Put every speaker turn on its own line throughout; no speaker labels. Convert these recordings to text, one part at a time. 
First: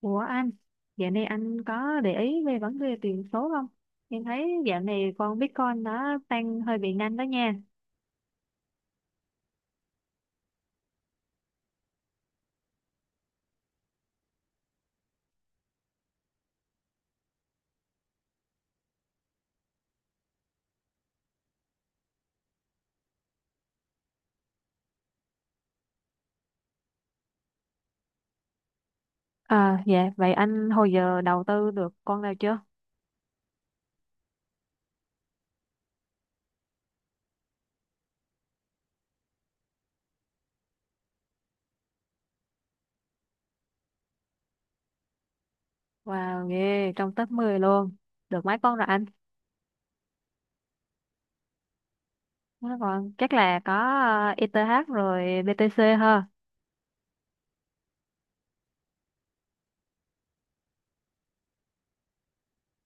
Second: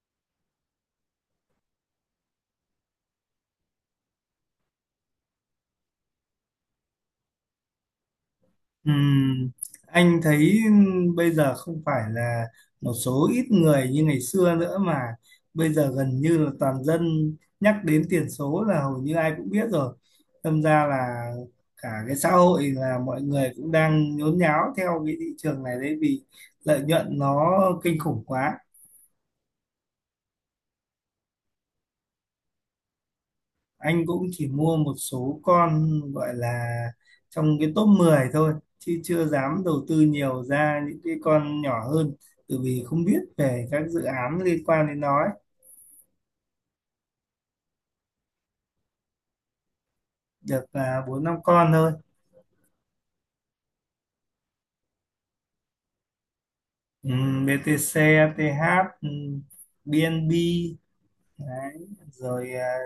Ủa anh, dạo này anh có để ý về vấn đề tiền số không? Em thấy dạo này con Bitcoin nó tăng hơi bị nhanh đó nha.
Ừm, anh thấy bây giờ không phải là một số ít người như ngày xưa nữa, mà bây giờ gần như là toàn dân, nhắc đến tiền số là hầu như ai cũng biết rồi. Đâm ra là cả cái xã hội là mọi người cũng đang nhốn nháo theo cái thị trường này đấy, vì lợi nhuận nó kinh khủng quá.
À dạ, vậy anh hồi giờ đầu tư được con nào chưa?
Anh cũng chỉ mua một số con gọi là trong cái top 10 thôi, chứ chưa dám đầu tư nhiều ra những cái con nhỏ hơn, bởi vì không biết về các dự án liên quan đến nó ấy.
Wow, ghê, trong top 10 luôn. Được mấy con rồi anh?
Được là bốn năm con thôi.
Mấy con chắc là có ETH rồi BTC ha.
BTC, ATH, BNB đấy. Rồi à,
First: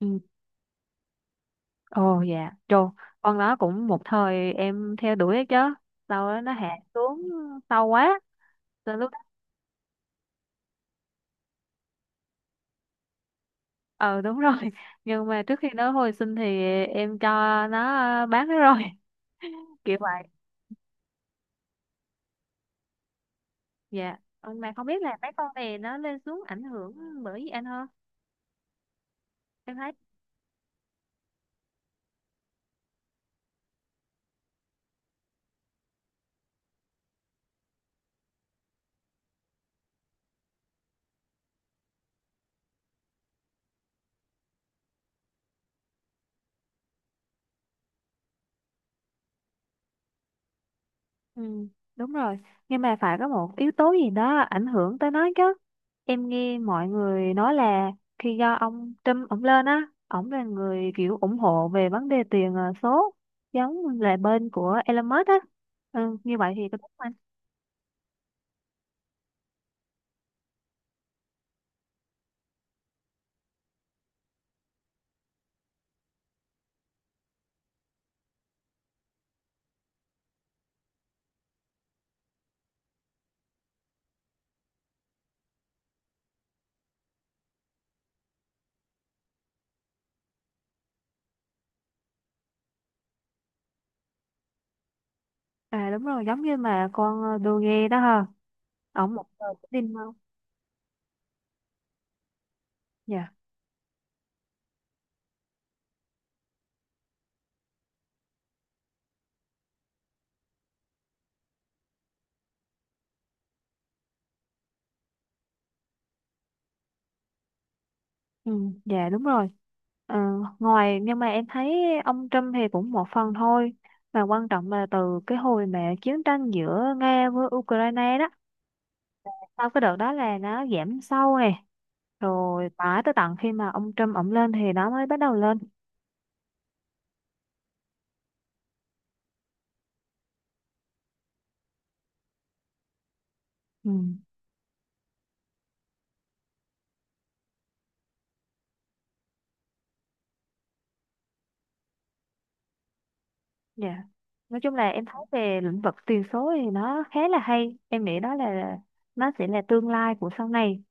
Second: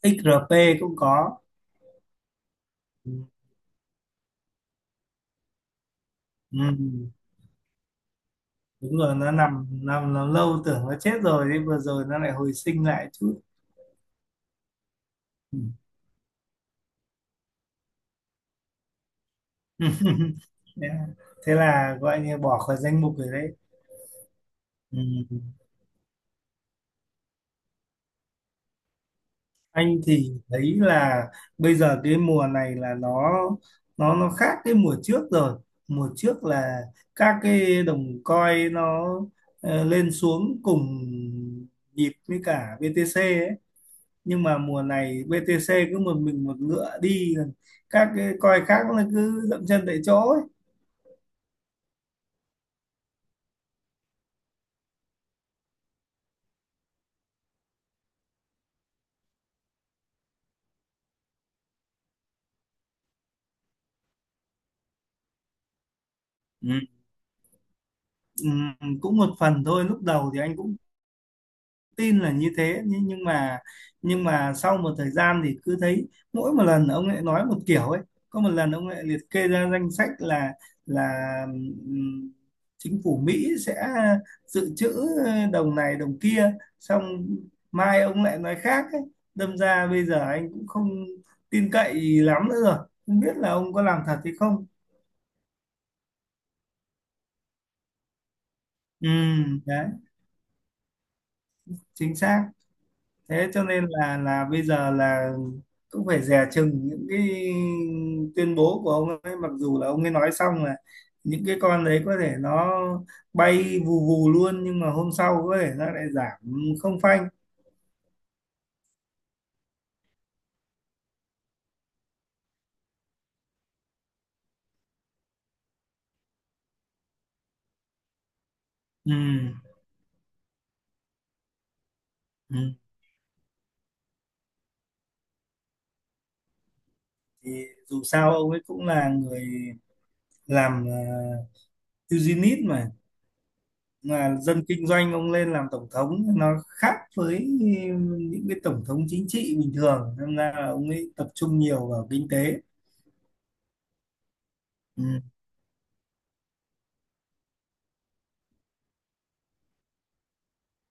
Ừ.
XRP cũng có.
Ồ dạ, trồ, con đó cũng một thời em theo đuổi ấy chứ. Sau đó nó hạ
Ừm,
xuống sâu quá. Từ
Đúng rồi, nó nằm nằm nằm lâu, tưởng nó chết rồi đấy, vừa rồi nó lại hồi sinh lại chút.
ờ Đúng rồi. Nhưng mà trước
Ừ.
khi nó hồi sinh thì em cho nó, bán nó rồi. Kiểu vậy.
Yeah. Thế là gọi như bỏ khỏi danh mục rồi đấy.
Dạ. Ừ, mà không
Ừ.
biết là mấy con này nó lên xuống ảnh hưởng bởi gì anh không? Em thấy.
Anh thì thấy là bây giờ cái mùa này là nó khác cái mùa trước rồi. Mùa trước là các cái đồng coin nó lên xuống cùng nhịp với cả BTC ấy. Nhưng mà mùa này BTC cứ một mình một ngựa đi, các cái coin khác nó cứ dậm chân tại chỗ ấy.
Ừ, đúng rồi. Nhưng mà phải có một yếu tố gì đó ảnh hưởng tới nó chứ. Em nghe mọi người nói là khi do ông Trump ổng lên á, ổng là người kiểu ủng hộ về vấn đề tiền số, giống là bên của Elon Musk á. Ừ, như vậy thì
Ừ.
có đúng không anh?
Ừ, cũng một phần thôi. Lúc đầu thì anh cũng tin là như thế, nhưng mà sau một thời gian thì cứ thấy mỗi một lần ông lại nói một kiểu ấy. Có một lần ông lại liệt kê ra danh sách là là ừm, chính phủ Mỹ sẽ dự trữ đồng này đồng kia, xong mai ông lại nói khác ấy. Đâm ra bây giờ anh cũng không tin cậy lắm nữa rồi, không biết là ông có làm thật hay không.
À đúng rồi, giống như mà con đô ghê đó ha.
Ừ,
Ổng một giờ cũng
đấy,
tin không?
chính xác.
Dạ.
Thế cho nên là bây giờ là cũng phải dè chừng những cái tuyên bố của ông ấy, mặc dù là ông ấy nói xong là những cái con đấy có thể nó bay vù vù luôn, nhưng mà hôm sau có thể nó lại giảm không phanh.
Ừ, dạ đúng rồi. Ờ, ngoài Nhưng mà em thấy ông Trump thì cũng một phần thôi. Mà quan trọng là từ cái hồi mà chiến tranh giữa Nga với Ukraine đó.
Ừ.
Sau cái đợt đó là nó giảm sâu này. Rồi
Ừ.
mãi tới tận khi mà ông Trump ổng lên thì nó mới bắt đầu lên.
Thì dù sao ông ấy cũng là người làm eugenist mà,
Ừ,
là dân kinh doanh. Ông lên làm tổng thống nó khác với những cái tổng thống chính trị bình thường, nên là ông ấy tập trung nhiều vào kinh tế.
dạ. Nói chung là em
Ừ.
thấy về lĩnh vực tiền số thì nó khá là hay. Em nghĩ đó là nó sẽ là tương lai của sau này.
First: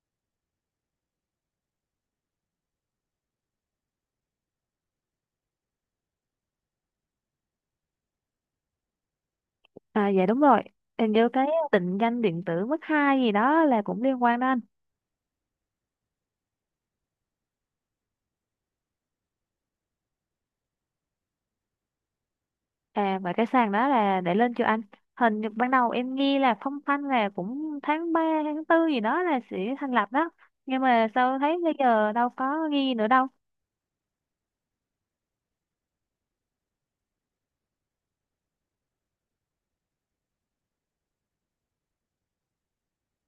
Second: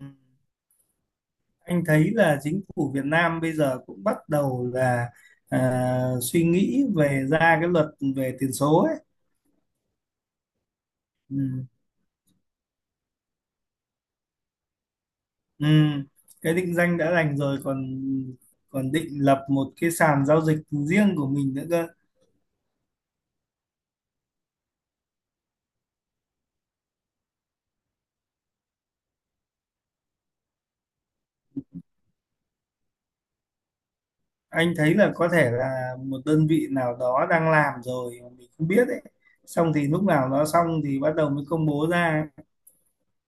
Ừ. Anh thấy là chính phủ Việt Nam bây giờ cũng bắt đầu là suy nghĩ về ra cái luật về tiền số ấy.
À dạ đúng rồi. Hình như cái
Ừ.
định danh điện tử mức 2 gì đó là cũng liên quan đó anh.
Ừ. Cái định danh đã đành rồi, còn còn định lập một cái sàn giao dịch riêng của mình nữa cơ.
À và cái sàn đó là để lên chưa anh? Hình như ban đầu em nghe là phong phanh là cũng tháng 3 tháng 4 gì đó là sẽ thành lập đó. Nhưng mà sao thấy bây giờ đâu có ghi nữa đâu.
Anh thấy là có thể là một đơn vị nào đó đang làm rồi mà mình không biết ấy. Xong thì lúc nào nó xong thì bắt đầu mới công bố ra.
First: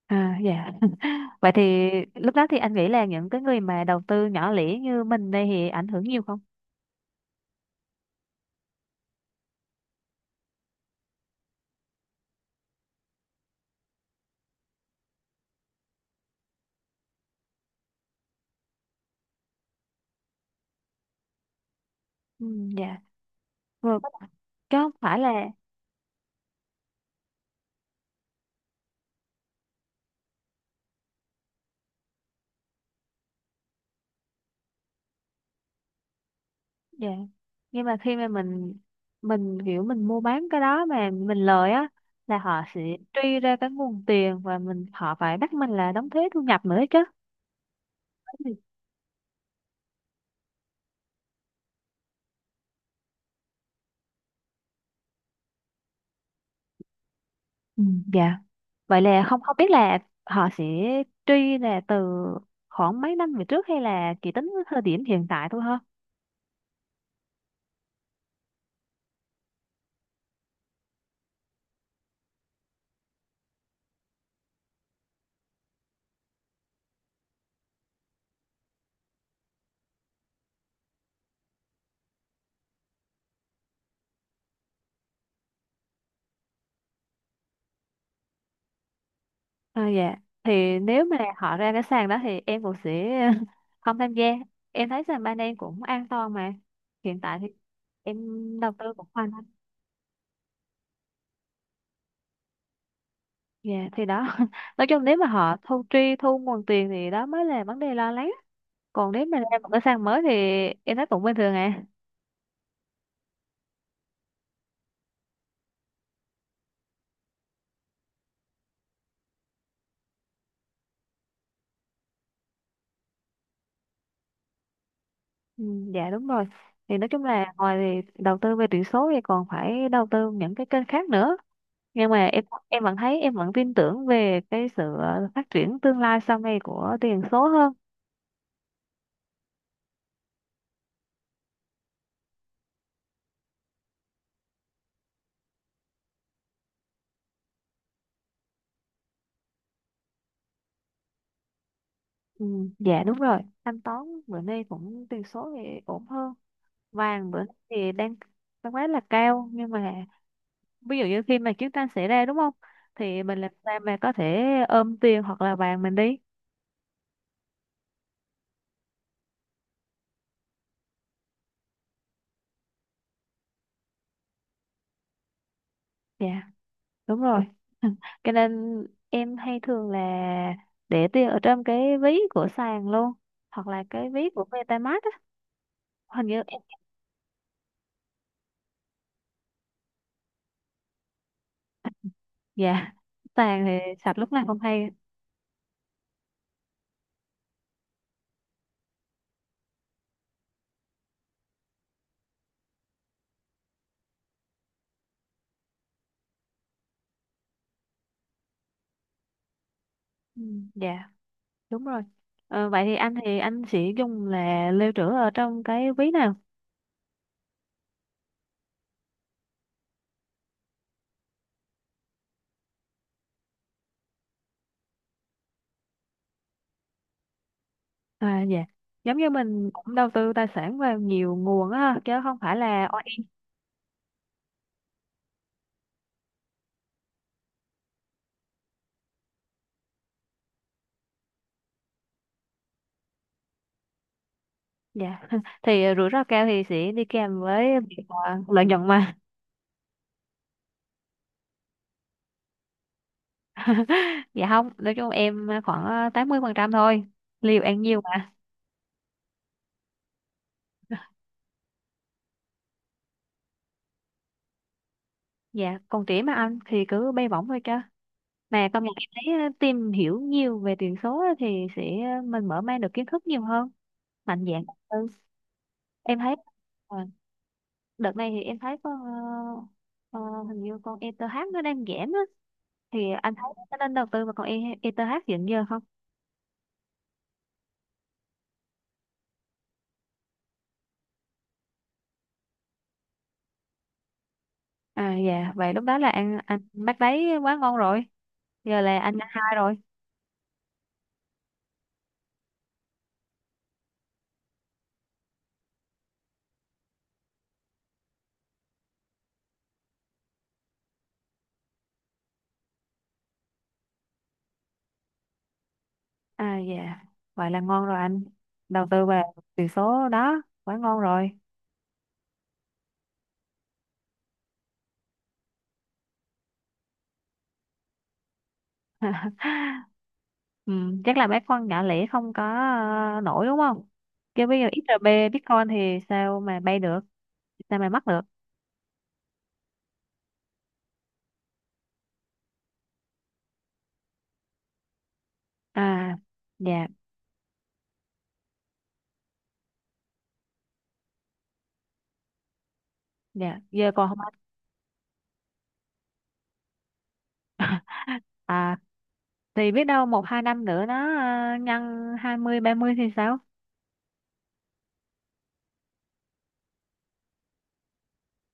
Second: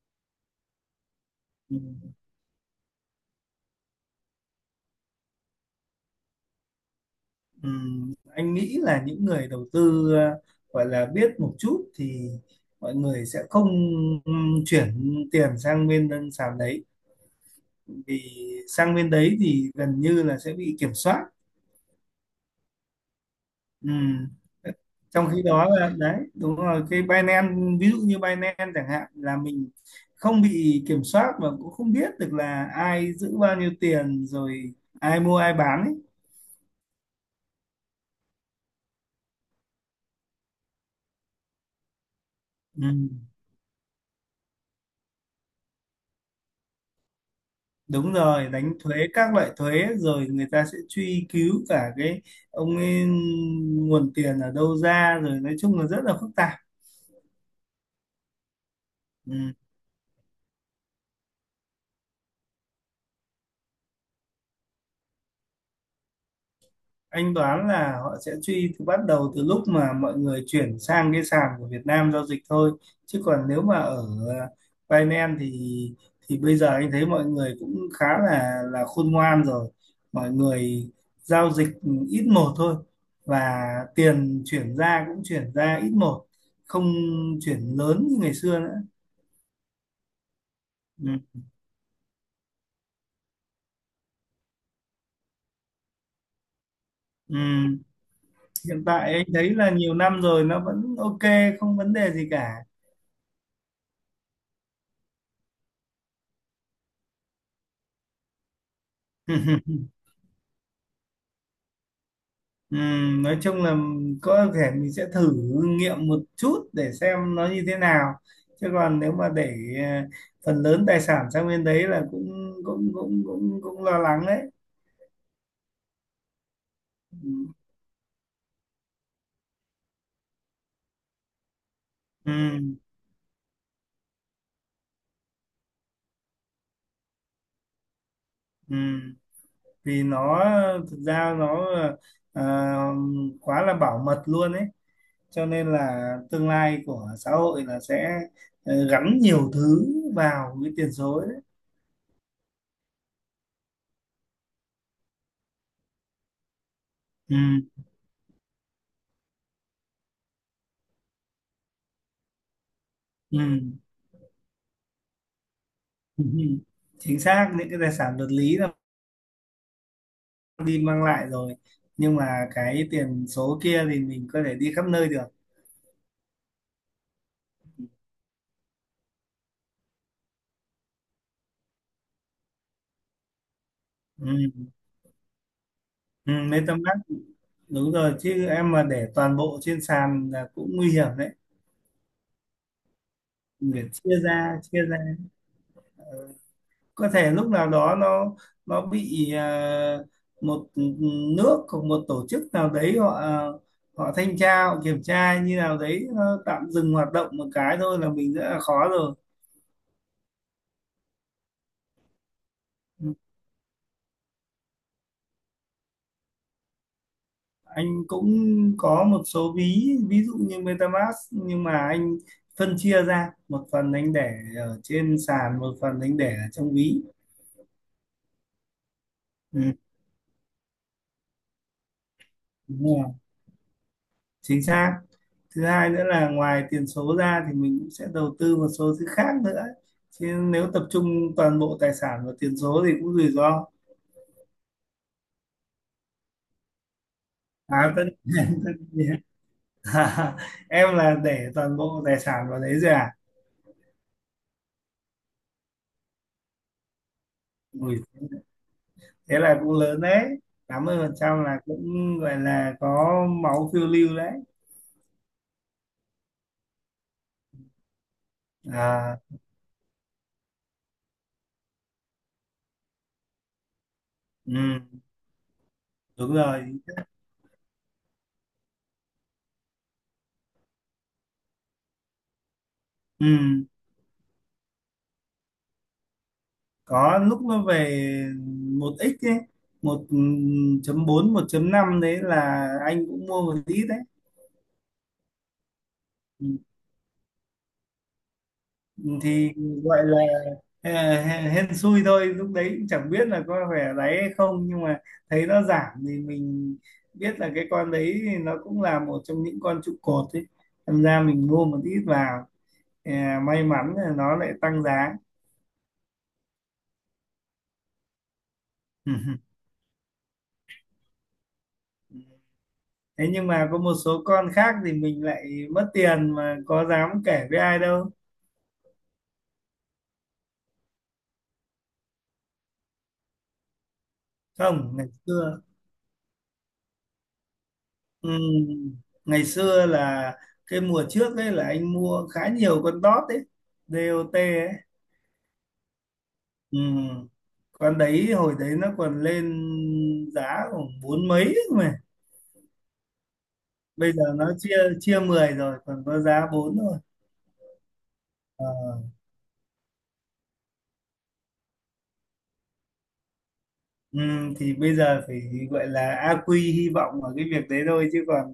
À dạ. Vậy
Ừ.
thì lúc đó thì anh nghĩ là những cái người mà đầu tư nhỏ lẻ như mình đây thì ảnh hưởng nhiều không?
Anh nghĩ là những người đầu tư gọi là biết một chút thì mọi người sẽ không chuyển tiền sang bên đơn sàn đấy, vì sang bên đấy thì gần như là sẽ bị kiểm soát.
Ừ, dạ. Rồi
Ừm,
chứ không phải
Trong
là.
khi đó là, đấy đúng rồi, cái Binance, ví dụ như Binance chẳng hạn, là mình không bị kiểm soát và cũng không biết được là ai giữ bao nhiêu tiền rồi, ai mua ai bán ấy.
Dạ. Nhưng mà khi mà mình kiểu mình mua bán cái đó mà mình lời á, là họ sẽ truy ra cái nguồn tiền và mình họ phải bắt mình là đóng thuế thu nhập nữa chứ.
Đúng rồi, đánh thuế các loại thuế, rồi người ta sẽ truy cứu cả cái ông ấy nguồn tiền ở đâu ra rồi, nói chung là rất là phức tạp.
Ừ, dạ. Vậy là không
Ừ.
không biết là họ sẽ truy là từ khoảng mấy năm về trước hay là chỉ tính với thời điểm hiện tại thôi ha?
Anh đoán là họ sẽ truy từ bắt đầu từ lúc mà mọi người chuyển sang cái sàn của Việt Nam giao dịch thôi, chứ còn nếu mà ở ờ, Binance thì bây giờ anh thấy mọi người cũng khá là khôn ngoan rồi. Mọi người giao dịch ít một thôi, và tiền chuyển ra cũng chuyển ra ít một, không chuyển lớn như ngày xưa nữa.
À, dạ. Thì nếu mà
Ừ.
họ ra cái sàn đó thì em cũng sẽ không tham gia. Em thấy sàn ban em cũng an toàn mà. Hiện
Ừ.
tại thì em đầu
Hiện
tư cũng
tại anh
hoàn.
thấy là nhiều năm rồi nó vẫn ok, không vấn đề gì cả.
Dạ thì đó. Nói chung nếu mà họ thu nguồn tiền thì đó mới là vấn đề lo lắng, còn nếu mà ra một cái sàn mới thì em thấy cũng bình thường à.
Nói chung là có thể mình sẽ thử nghiệm một chút để xem nó như thế nào, chứ còn nếu mà để ờ, phần lớn tài sản sang bên đấy là cũng cũng cũng cũng cũng lo lắng đấy.
Ừ, dạ đúng rồi. Thì nói chung là ngoài thì đầu tư về tiền số thì còn phải đầu tư những cái kênh khác nữa, nhưng mà em
Ừm,
em vẫn thấy em vẫn tin tưởng về cái sự phát triển tương lai sau này của tiền số hơn.
ừm. Vì nó, thực ra nó ờ, quá là bảo mật luôn ấy, cho nên là tương lai của xã hội là sẽ gắn nhiều thứ vào cái tiền số đấy.
Ừ, dạ đúng rồi. Thanh toán bữa nay cũng tiền số thì ổn hơn, vàng bữa nay
Ừm,
thì đang đang quá là cao, nhưng mà ví dụ như khi mà chiến tranh xảy ra đúng không, thì mình làm
ừm.
sao mà có thể ôm tiền hoặc là vàng mình đi.
Chính xác, những cái tài sản vật lý là đi mang lại rồi, nhưng mà cái tiền số kia thì mình có thể đi khắp nơi được.
Dạ đúng rồi. Cho nên em hay thường là để tiền ở trong cái ví của sàn luôn, hoặc là cái
Ừ.
ví của MetaMask á. Hình
Ừ,
như em.
MetaMask, đúng rồi, chứ em mà để toàn bộ trên sàn là cũng nguy hiểm đấy.
Dạ. Sàn
Mình
thì
phải
sạch
chia
lúc nào không
ra chia
hay.
ra. Ờ, có thể lúc nào đó nó bị một nước hoặc một tổ chức nào đấy họ, họ thanh tra họ kiểm tra như nào đấy, nó tạm dừng hoạt động một cái thôi là mình rất là khó rồi.
Ừ, dạ đúng rồi. Ờ, vậy thì anh
Ừ.
thì anh sẽ dùng là lưu trữ ở trong cái ví nào?
Anh cũng có một số ví, ví dụ như MetaMask, nhưng mà anh phân chia ra, một phần anh để ở trên sàn, một phần anh để ở trong ví.
À dạ, giống như
Ừ,
mình cũng đầu tư tài sản vào nhiều nguồn á chứ không phải là.
đúng rồi, chính xác. Thứ hai nữa là ngoài tiền số ra thì mình cũng sẽ đầu tư một số thứ khác nữa, chứ nếu tập trung toàn bộ tài sản vào tiền số thì cũng rủi ro.
Dạ. Thì rủi ro cao thì sẽ đi kèm với
à,
việc
tất...
lợi nhuận mà.
nhiên. Em là để toàn bộ tài sản vào đấy rồi à?
Dạ, không, nói chung em khoảng 80% thôi. Liều ăn nhiều
Ui,
mà.
thế là cũng lớn đấy, 80% là cũng gọi là có máu phiêu lưu đấy.
Dạ còn trẻ mà anh thì cứ bay bổng thôi chứ. Mà công nhận em
à
thấy tìm hiểu nhiều về tiền số á thì sẽ mình mở mang được kiến thức nhiều hơn, mạnh
ừ,
dạn hơn. Ừ, em thấy
đúng rồi.
ờ, đợt này thì em thấy con ờ, hình như con ETH nó đang giảm á, thì
ừ,
anh thấy nó nên đầu tư vào con ETH hiện giờ không?
có lúc nó về 1x ấy, một chấm bốn 1.5, đấy là anh cũng mua một ít đấy.
À dạ, vậy lúc đó là anh bát đấy quá ngon rồi. Giờ là
Ừ,
anh ăn
thì
hai rồi.
gọi là ờ, hên hên xui thôi, lúc đấy cũng chẳng biết là có phải đấy hay không, nhưng mà thấy nó giảm thì mình biết là cái con đấy thì nó cũng là một trong những con trụ cột ấy, thành ra mình mua một ít vào, à, may mắn là nó lại tăng giá.
À dạ, vậy là ngon rồi anh. Đầu tư vào tỷ số đó quá ngon rồi.
Thế nhưng mà có một số con khác thì mình lại mất tiền mà có dám kể với ai đâu.
Ừ, chắc là mấy con nhỏ lẻ không có nổi đúng không? Chứ bây giờ
Không, ngày
XRP
xưa,
Bitcoin thì sao mà bay được, sao mà mắc được.
ừ, ngày xưa là cái mùa trước ấy là anh mua khá nhiều con dot ấy, DOT ấy.
À
Ừ.
dạ.
Con đấy hồi đấy nó còn lên giá khoảng bốn mấy ấy mà,
Dạ giờ còn
bây
không?
giờ nó chia chia 10 rồi, còn có giá bốn thôi. Ờ.
À thì biết đâu một hai năm nữa nó nhân 20 30 thì sao?
Ừ, thì bây giờ phải gọi là a quy hy vọng ở cái việc đấy thôi, chứ còn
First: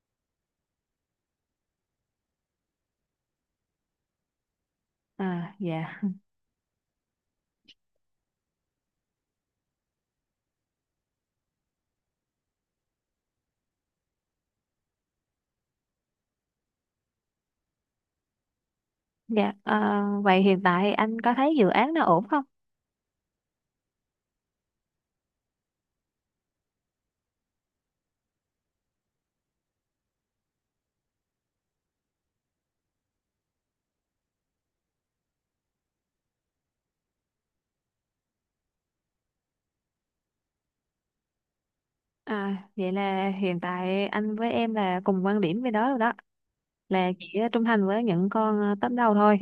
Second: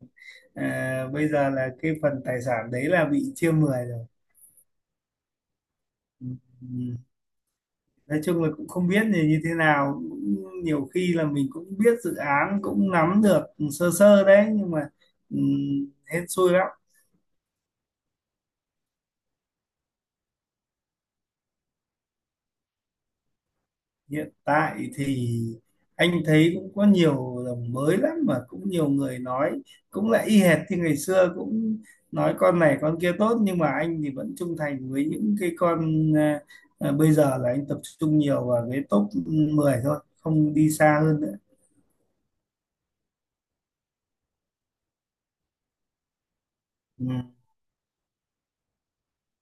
à, bây giờ là cái phần tài sản đấy là bị chia 10 rồi.
À dạ.
Ừ, ừ. Nói chung là cũng không biết là như thế nào, cũng nhiều khi là mình cũng biết dự án, cũng nắm được sơ sơ đấy, nhưng mà ừ, hên xui.
Dạ, vậy hiện tại anh có thấy dự án nó ổn không?
Hiện tại thì anh thấy cũng có nhiều đồng mới lắm, mà cũng nhiều người nói cũng lại y hệt như ngày xưa, cũng nói con này con kia tốt, nhưng mà anh thì vẫn trung thành với những cái con, bây giờ là anh tập trung nhiều vào cái top 10 thôi, không đi xa hơn nữa.
À, vậy là hiện tại anh với em là cùng quan điểm với đó rồi đó,
Ừ,
là chỉ trung thành với những con top đầu thôi.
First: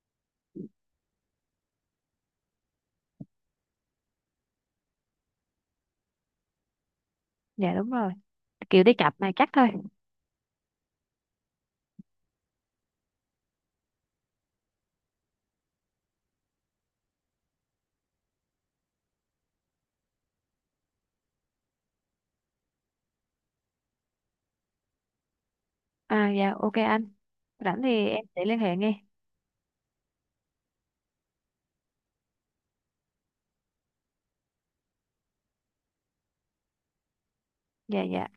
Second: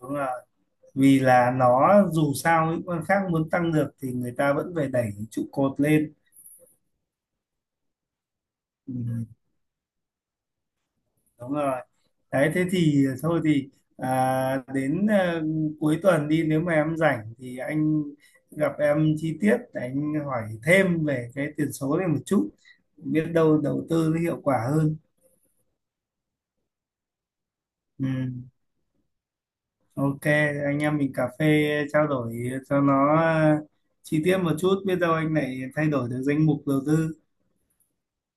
đúng là vì là nó, dù sao những con khác muốn tăng được thì người ta vẫn phải đẩy trụ cột lên.
Dạ đúng rồi, kiểu đi
Ừ,
cặp này chắc thôi.
đúng rồi đấy. Thế thì thôi thì đến cuối tuần đi, nếu mà em rảnh thì anh gặp em chi tiết, anh hỏi thêm về cái tiền số này một chút, biết đâu đầu tư nó hiệu quả hơn.
À dạ ok anh, rảnh
Ừ,
thì em sẽ liên hệ nghe.
ok. Anh em mình cà phê trao đổi cho nó chi tiết một chút, biết đâu anh lại thay đổi được danh mục đầu tư.
Dạ dạ.